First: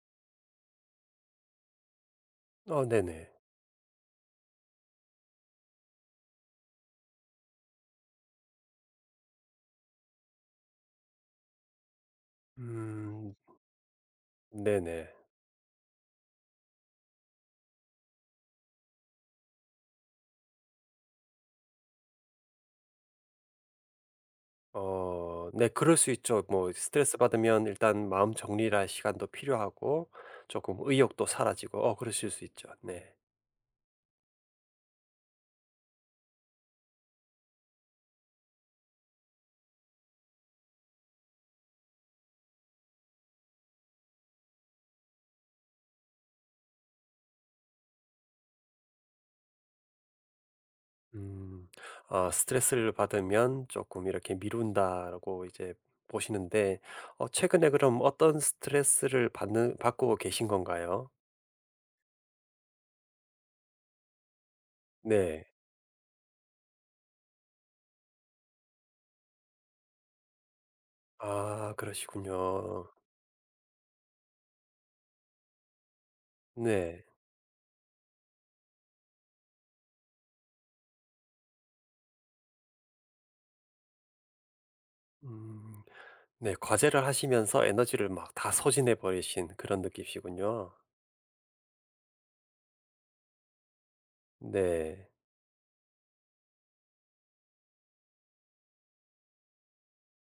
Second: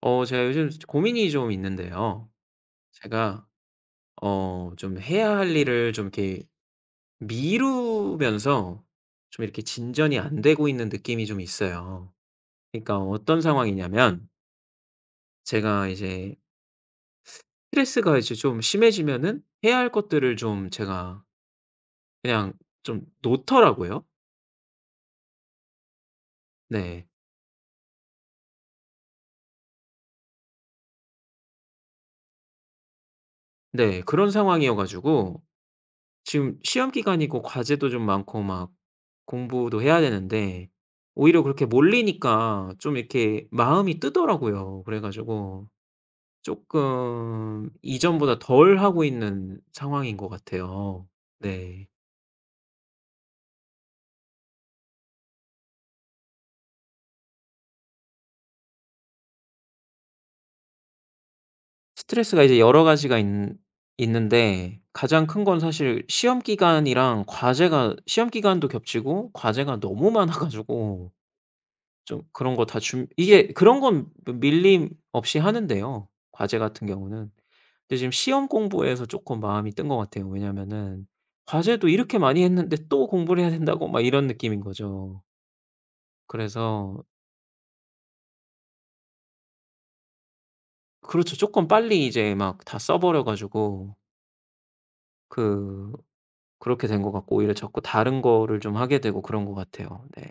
제가 요즘 고민이 좀 있는데요. 어 네네. 제가 좀 해야 할 일을 좀 이렇게 미루면서 좀 이렇게 진전이 안 되고 있는 느낌이 좀 있어요. 그러니까 음 어떤 상황이냐면 네네. 제가 이제 스트레스가 이제 좀 심해지면은 해야 할 것들을 좀 제가 그냥 좀 놓더라고요. 어 네, 그럴 수 있죠. 뭐 네. 스트레스 받으면 일단 마음 정리를 할 시간도 필요하고 조금 의욕도 사라지고 그러실 수 있죠. 네. 네. 그런 상황이어 가지고 지금 시험 기간이고 과제도 좀 많고 막 공부도 해야 되는데 오히려 그렇게 몰리니까 좀 이렇게 마음이 뜨더라고요. 그래 가지고 쪼끔 이전보다 덜 하고 있는 상황인 것 같아요. 음. 네. 아, 스트레스를 받으면 조금 이렇게 미룬다라고 이제 보시는데, 최근에 그럼 어떤 스트레스를 받는 받고 계신 건가요? 스트레스가 이제 여러 가지가 있는데 가장 큰 네. 건 사실 시험 기간이랑 과제가 시험 기간도 겹치고 과제가 너무 많아 가지고 아, 좀 그런 거 다 그러시군요. 준 이게 그런 건 뭐 밀림 없이 하는데요, 과제 같은 네. 경우는. 근데 지금 시험 공부에서 쪼끔 마음이 뜬 것 같아요. 왜냐면은 과제도 이렇게 많이 했는데 또 공부를 해야 된다고 막 이런 느낌인 거죠. 음. 네. 그래서 과제를 하시면서 에너지를 막 다 소진해 버리신 그런 느낌이시군요. 그렇죠. 쪼끔 빨리 이제 막 다 써 버려 가지고 네. 그 그렇게 된 것 같고 오히려 자꾸 다른 거를 좀 하게 되고 그런 것 같아요. 네.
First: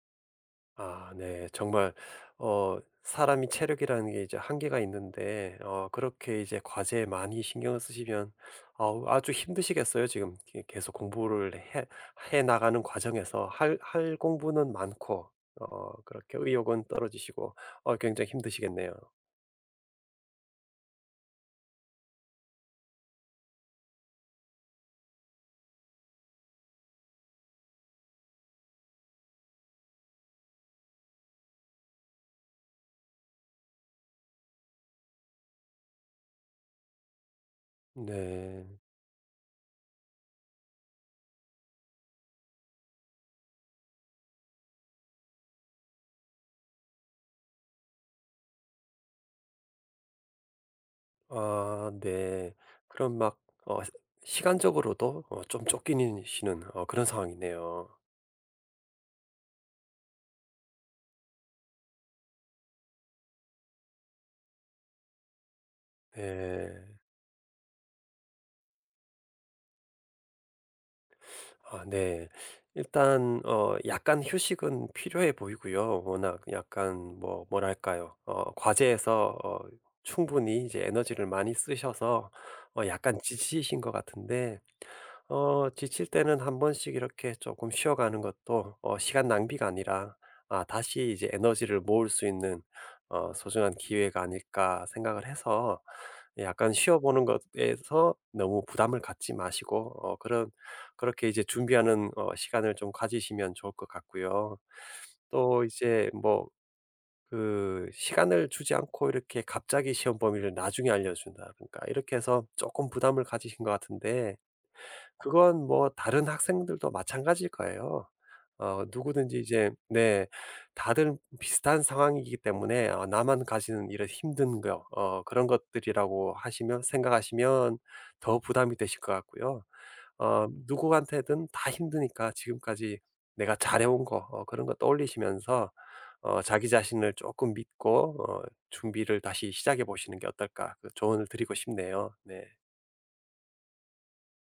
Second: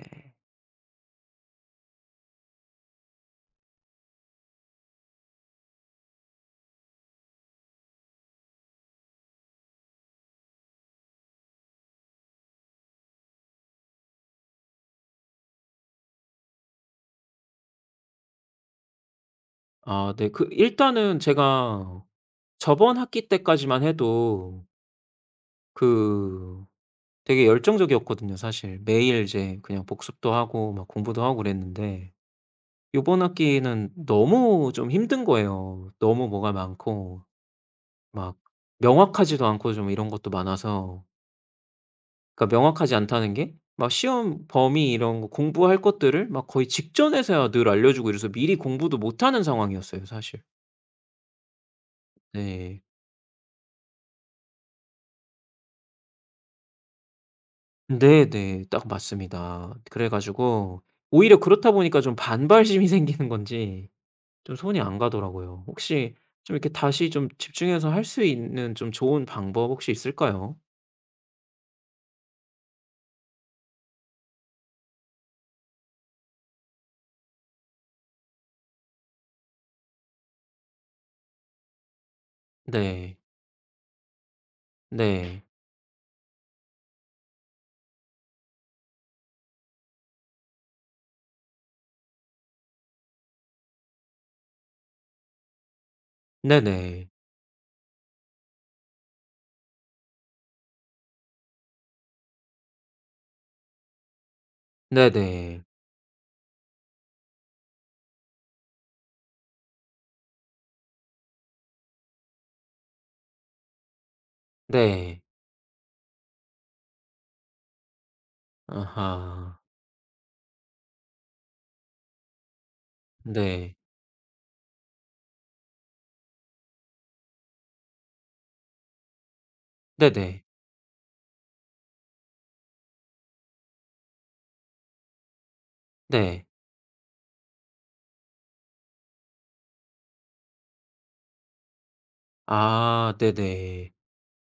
아 네. 정말 어 사람이 체력이라는 게 이제 한계가 있는데 그렇게 이제 과제에 많이 신경을 쓰시면 아 아주 힘드시겠어요. 지금 게 계속 공부를 해 나가는 과정에서 할 공부는 많고, 그렇게 의욕은 떨어지시고 굉장히 힘드시겠네요. 아 네. 일단은 제가 저번 학기 때까지만 해도 그 되게 열정적이었거든요 사실. 매일 이제 그냥 복습도 하고 막 공부도 하고 그랬는데 요번 학기는 너무 좀 힘든 거예요. 너무 뭐가 많고 막 네. 명확하지도 않고 좀 이런 것도 많아서 그러니까 명확하지 않다는 게 막 시험 범위 이런 거 공부할 것들을 막 거의 직전에서야 늘 알려 주고 이래서 미리 공부도 못 하는 상황이었어요 사실. 아 네. 네. 그럼 막 어 시간적으로도 좀 쫓기는 시는 그런 상황이네요. 네네. 딱 맞습니다. 그래 가지고 오히려 그렇다 보니까 좀 반발심이 생기는 건지 좀 손이 안 가더라고요. 혹시 좀 이렇게 네. 다시 좀 집중해서 할 수 있는 좀 좋은 방법 혹시 있을까요? 아 네. 일단 약간 휴식은 필요해 보이고요. 워낙 약간 뭐 뭐랄까요? 과제에서 충분히 이제 에너지를 많이 쓰셔서 약간 네. 지치신 것 같은데 네. 지칠 때는 한 번씩 이렇게 조금 쉬어가는 것도 시간 낭비가 아니라 아, 다시 이제 에너지를 모을 수 있는 '소중한 기회가 아닐까.' 생각을 해서, 약간 쉬어 네네. 보는 것에서 너무 부담을 갖지 마시고 어 그런 그렇게 이제 준비하는 시간을 좀 가지시면 좋을 것 같고요. 네네. 또 이제 뭐 그 시간을 주지 않고 이렇게 갑자기 시험 범위를 나중에 알려준다든가 이렇게 해서 조금 부담을 가지신 것 같은데, 네. 그건 뭐 다른 학생들도 마찬가지일 거예요. 누구든지 아하. 이제, 네, 다들 비슷한 상황이기 때문에 나만 네. 가지는 이런 힘든 거, 그런 것들이라고 하시면 생각하시면 더 부담이 되실 것 같고요. 네네. 누구한테든 다 힘드니까 지금까지 내가 잘해온 거, 그런 거 떠올리시면서 네. 자기 자신을 조금 믿고 준비를 다시 시작해 보시는 게 어떨까 그 조언을 드리고 싶네요. 네. 아 네네.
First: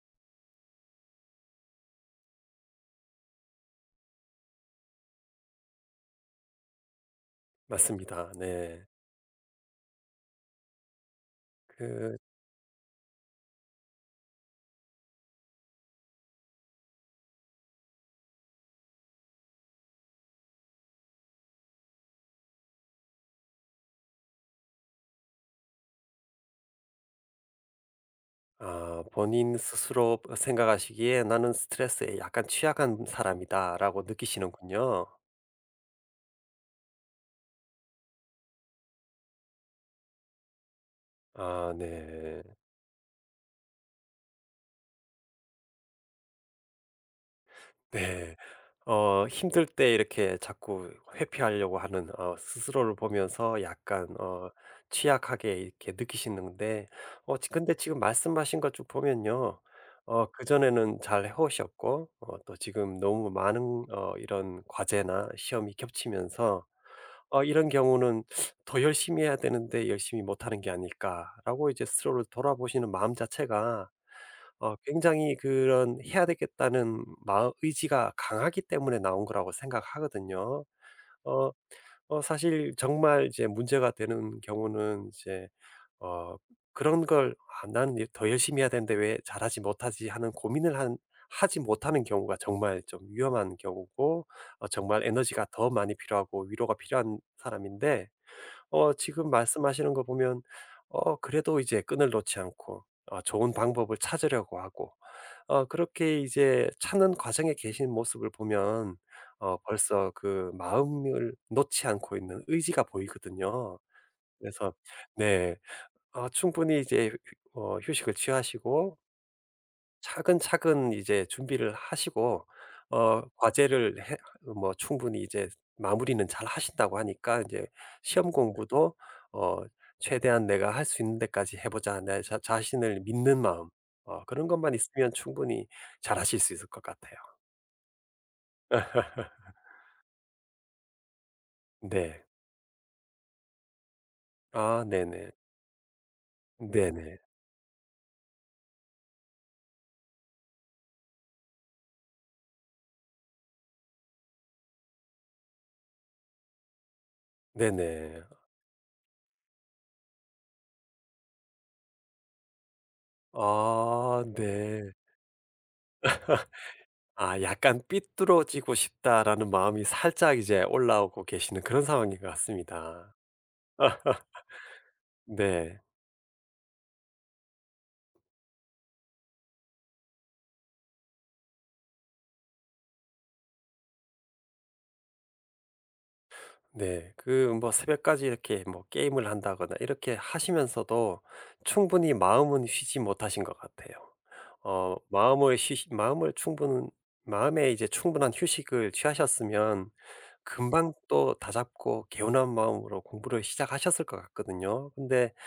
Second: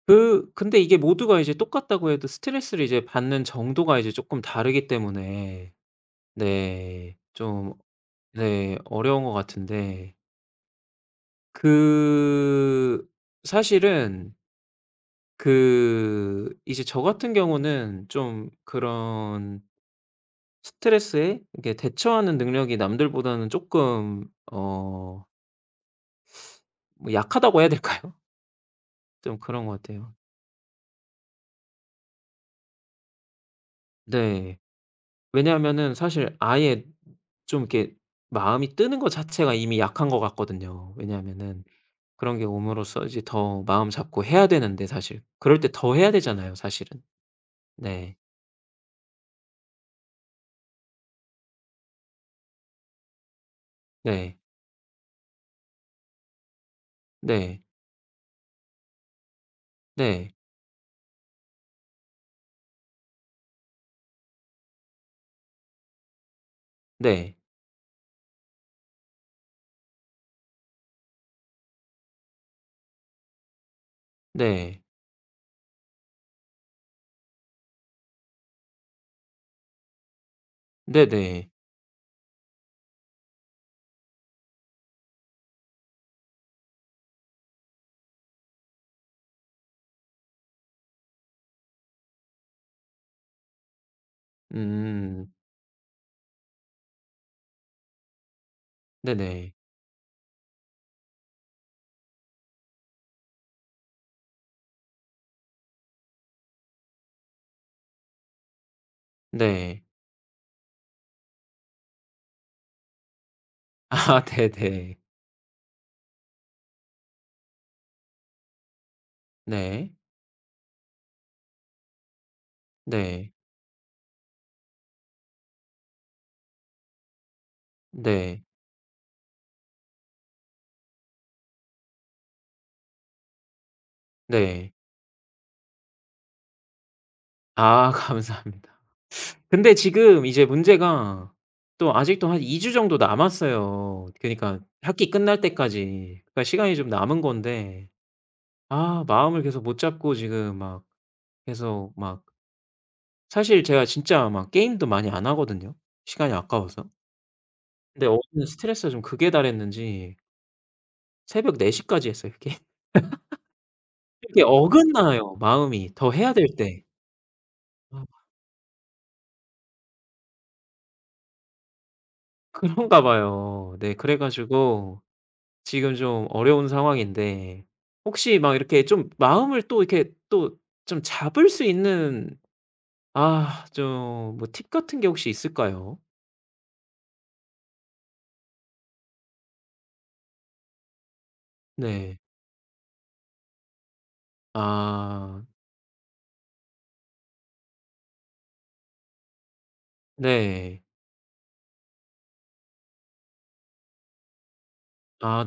그 근데 이게 모두가 이제 똑같다고 해도 스트레스를 이제 받는 정도가 이제 쪼끔 다르기 때문에 네 좀 맞습니다. 네 네. 어려운 것 같은데 그 그 사실은 이제 저 같은 경우는 좀 그런 스트레스에 이렇게 대처하는 능력이 남들보다는 조금 어 뭐 약하다고 해야 될까요? 아, 좀 본인 그런 것 같아요. 스스로 생각하시기에 '나는 스트레스에 약간 취약한 사람이다.'라고 네. 느끼시는군요. 왜냐하면은 사실 아예 좀 이렇게 마음이 뜨는 거 자체가 이미 약한 것 같거든요. 왜냐하면은 아 그런 네. 게 옴으로써 이제 더 마음 잡고 해야 되는데 사실 그럴 때 더 해야 되잖아요 사실은. 네. 네. 힘들 때 이렇게 자꾸 회피하려고 하는 스스로를 보면서 약간 네. 취약하게 이렇게 느끼시는데, 어 지 네. 근데 지금 말씀하신 것 쭉 보면요. 네. 그전에는 잘 해 오셨고 또 지금 너무 많은 이런 과제나 시험이 겹치면서 네. 이런 경우는 '더 열심히 해야 되는데 열심히 못하는 게 아닐까.'라고 이제 스스로를 돌아보시는 마음 자체가 네. 굉장히 그런 '해야 되겠다.'는 마음 의지가 강하기 때문에 나온 거라고 생각하거든요. 네네. 어 사실 정말 이제 문제가 되는 경우는 이제 어 그런 걸 '아, 난 더 열심히 해야 되는데 왜 잘하지 못하지.' 하는 고민을 한 하지 못하는 경우가 정말 좀 위험한 경우고, 정말 음. 에너지가 더 많이 필요하고 위로가 필요한 사람인데, 지금 네네. 말씀하시는 거 보면 그래도 이제 끈을 놓지 않고 좋은 방법을 찾으려고 하고 그렇게 이제 찾는 과정에 계신 모습을 보면 네. 벌써 그 마음을 놓지 않고 있는 의지가 보이거든요. 아 그래서 네네. 네. 충분히 이제 휴 어 휴식을 취하시고, 네. 차근차근 이제 준비를 하시고, 네. 과제를 해 뭐 충분히 이제 마무리는 잘 하신다고 하니까 이제 시험, 네, 네. 공부도 어 '최대한 내가 할 수 있는 데까지 해 보자.' 내 자 자신을 믿는 마음, 그런 것만 네. 있으면 충분히 잘하실 수 있을 것 같아요. 아 감사합니다. 근데 지금 이제 문제가 또 네. 아직도 한 2주 정도 남았어요. 그니까 아 학기 네네. 끝날 때까지. 그러니까 시간이 좀 네네. 남은 건데 아 마음을 계속 못 잡고 지금 막 계속 막 사실 제가 진짜 막 게임도 많이 안 하거든요 시간이 아까워서. 근데 네네. 어제는 스트레스가 좀 극에 달했는지 새벽 4 시까지 했어요 아 이게 네. 어긋나요 마음이 더 해야 될 때. 아, 약간 아 '삐뚤어지고 싶다.'라는 마음이 살짝 이제 올라오고 계시는 그런 상황인 것 그런가 같습니다. 봐요. 네 그래 가지고 네. 지금 좀 어려운 상황인데 혹시 막 이렇게 좀 마음을 또 이렇게 또 좀 잡을 수 있는 아 좀 뭐 팁 같은 게 혹시 있을까요? 네. 그 뭐 새벽까지 이렇게 뭐 게임을 한다거나 이렇게 하시면서도 충분히 네. 마음은 쉬지 못하신 것 같아요. 어 아 마음을 쉬 마음을 충분 마음에 이제 충분한 휴식을 취하셨으면 네. 금방 또 다잡고 개운한 마음으로 공부를 시작하셨을 것 같거든요. 근데 아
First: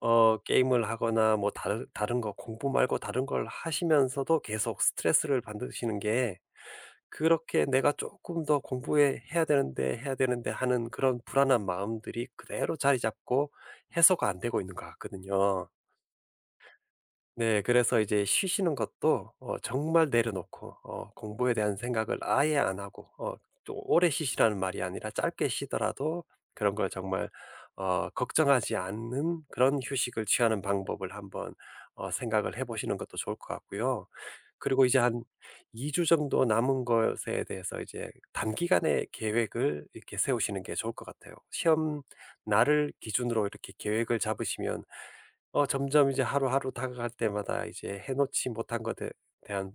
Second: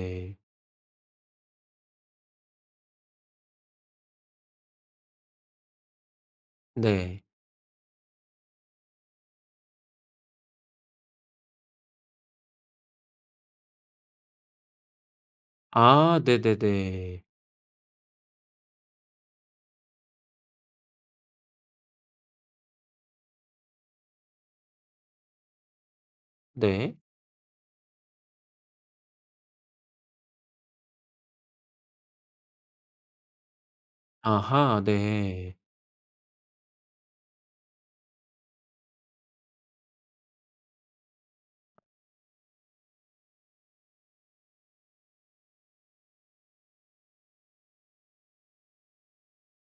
게임을 하거나 뭐 다른 거, 공부 말고 다른 걸 하시면서도 계속 스트레스를 받으시는 게, 네. 그렇게 내가 조금 더 공부해 해야 되는데, 해야 되는데 하는 그런 불안한 마음들이 그대로 자리 잡고 해소가 안 되고 있는 것 같거든요. 아 네네네. 네. 그래서 이제 쉬시는 것도 정말 내려놓고, 공부에 대한 생각을 아예 안 하고, 좀 오래 쉬시라는 말이 아니라 짧게 쉬더라도 그런 걸 네. 정말 걱정하지 않는 그런 휴식을 취하는 방법을 한번 생각을 해 보시는 것도 좋을 것 같고요. 아하 그리고 이제 한 네. 2주 정도 남은 것에 대해서 이제 단기간의 계획을 이렇게 세우시는 게 좋을 것 같아요. 시험 날을 기준으로 이렇게 계획을 잡으시면 점점 이제 하루하루 다가갈 때마다 이제 해 놓지 못한 것에 대한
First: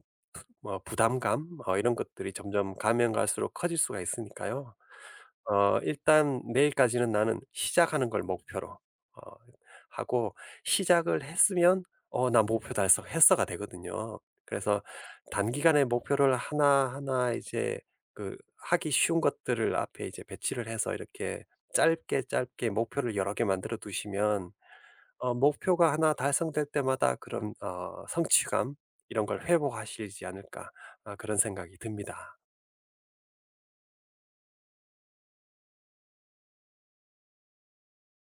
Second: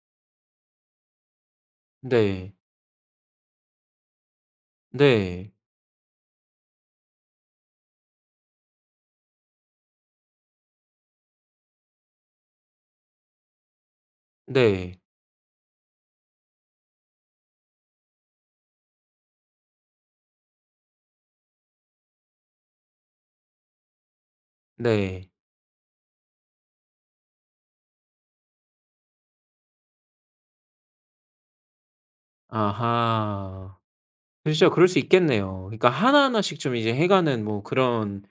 뭐 부담감, 이런 것들이 네. 점점 가면 갈수록 커질 수가 있으니까요. 네. 일단 내일까지는 나는 시작하는 걸 목표로 하고, 시작을 했으면 '어, 나 목표 달성했어.'가 되거든요. 그래서 네. 단기간에 목표를 하나하나 이제 그 하기 쉬운 것들을 앞에 이제 배치를 해서 이렇게 짧게 짧게 목표를 여러 개 만들어 두시면 네. 목표가 하나 달성될 때마다 그런 성취감, 이런 걸 회복하시지 않을까, 아 그런 생각이 듭니다. 아하. 진짜 그럴 수 있겠네요. 그러니까 하나하나씩 좀 이제 해 가는 뭐 그런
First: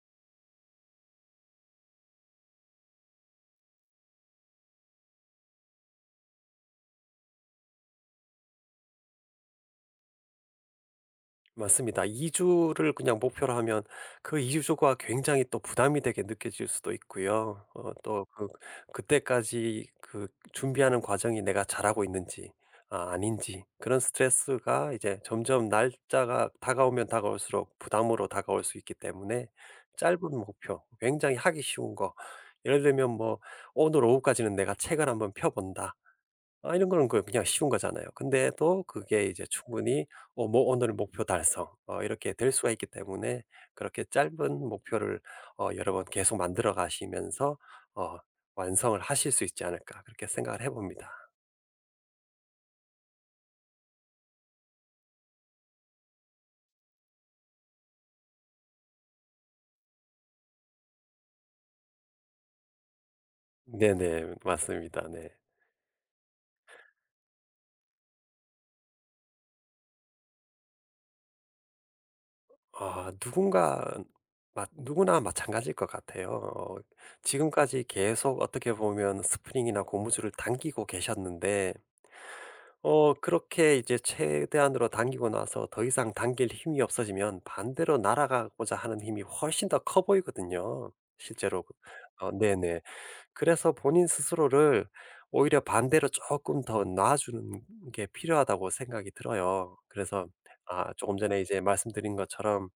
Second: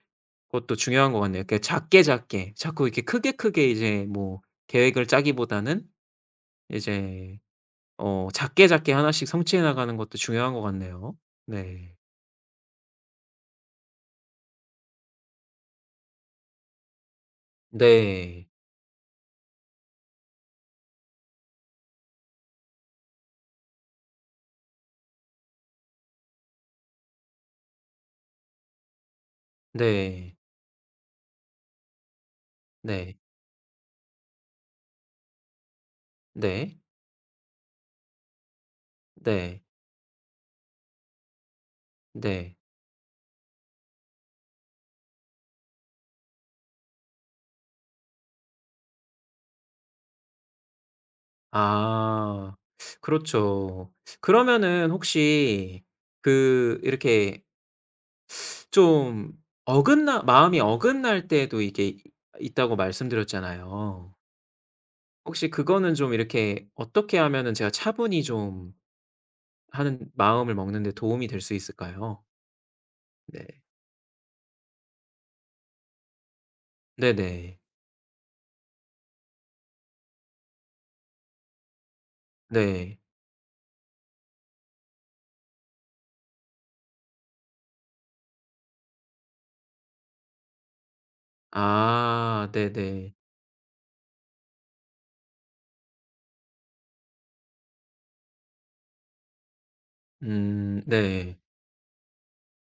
것도 중요한 것 같네요. 그러니까 작게 작게 자꾸 이렇게 크게 크게 이제 뭐 계획을 짜기보다는 이제 작게 작게 하나씩 성취해 나가는 것도 중요한 것 같네요. 네. 맞습니다. 2 주를 그냥 목표로 하면 그 2 주가 굉장히 또 부담이 되게 느껴질 수도 있고요. 또 그 네. 그때까지 그 준비하는 과정이 내가 잘하고 있는지 아닌지, 그런 스트레스가 이제 점점 날짜가 다가오면 다가올수록 부담으로 다가올 수 있기 때문에 짧은 네. 목표, 굉장히 하기 쉬운 거, 예를 들면 네. 뭐 '오늘 오후까지는 내가 책을 한번 펴 본다.' 아, 네. 이런 거는 그 그냥 쉬운 거잖아요. 근데 또 그게 이제 네. 충분히 뭐 '오늘 목표 달성.' 이렇게 될 네. 수가 있기 때문에, 그렇게 짧은 목표를 여러 번 계속 만들어 가시면서 어 완성을 하실 수 있지 않을까 그렇게 생각을 해 봅니다. 아. 그렇죠. 그러면은 혹시 이렇게 좀 어긋나 마음이 어긋날 때도 이게 이 있다고 말씀드렸잖아요. 네네. 맞습니다. 네. 혹시 그거는 좀 이렇게 어떻게 하면은 제가 차분히 좀 하는 마음을 먹는 데 도움이 될 수 있을까요? 아, 네. 누군가 누구나 마찬가지일 것 같아요. 어 네네. 지금까지 계속 어떻게 보면 스프링이나 고무줄을 당기고 계셨는데, 네. 그렇게 이제 최대한으로 당기고 나서 더 이상 당길 힘이 없어지면 반대로 날아가고자 하는 힘이 훨씬 더 커 보이거든요, 실제로. 아 네네. 네네. 그래서 본인 스스로를 오히려 반대로 조금 더 놔주는 게 필요하다고 생각이 들어요. 그래서, 아, 조금 네. 전에 이제 말씀드린 것처럼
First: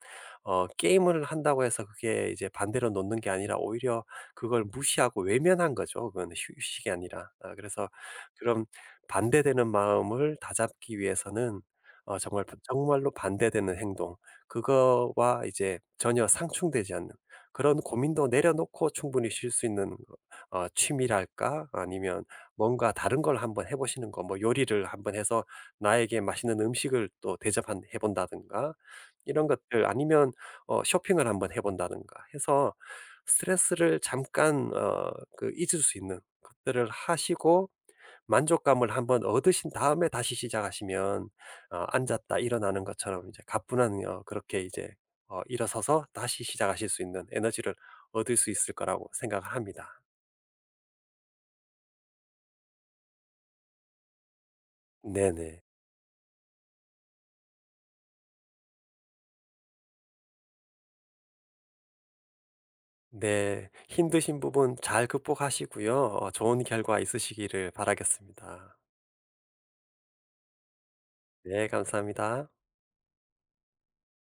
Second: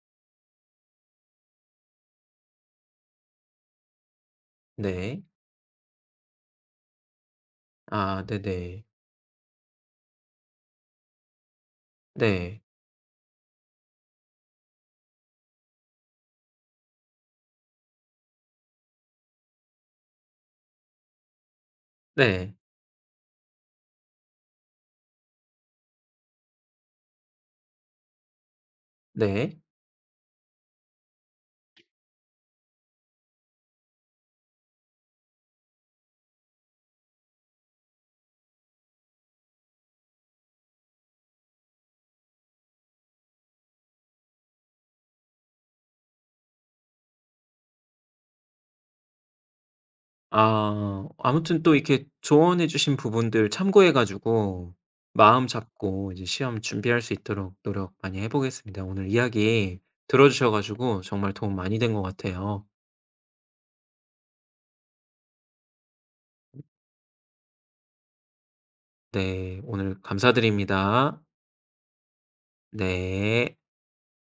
게임을 한다고 해서 그게 이제 반대로 놓는 게 아니라 오히려 그걸 무시하고 네. 외면한 거죠. 그건 휴 휴식이 아니라. 아, 그래서 아 그런 네네. 반대되는 마음을 다잡기 위해서는 정말 네. 정말로 반대되는 행동, 그거와 이제 전혀 상충되지 않는 그런 고민도 내려놓고 충분히 쉴 수 있는 취미랄까? 아니면 네. 뭔가 다른 걸 한번 해 보시는 거, 뭐 요리를 한번 해서 나에게 맛있는 음식을 또 대접해 본다든가 이런 네. 것들, 아니면 쇼핑을 한번 해 본다든가 해서 스트레스를 잠깐 그 잊을 수 있는 것들을 하시고 만족감을 한번 얻으신 다음에 다시 시작하시면, 앉았다 일어나는 것처럼 이제 가뿐한 그렇게 이제 일어서서 다시 시작하실 수 있는 에너지를 얻을 수 있을 거라고 생각을 합니다. 아. 아무튼 또 이렇게 조언해 주신 부분들 참고해 가지고 마음 네네. 잡고 이제 시험 준비할 수 있도록 노력 많이 해 보겠습니다. 오늘 이야기 들어 주셔 가지고 정말 도움 많이 된 것 같아요. 네. 힘드신 부분 잘 극복하시고요. 좋은 결과 있으시기를 바라겠습니다. 네. 오늘 감사드립니다. 네, 감사합니다. 네.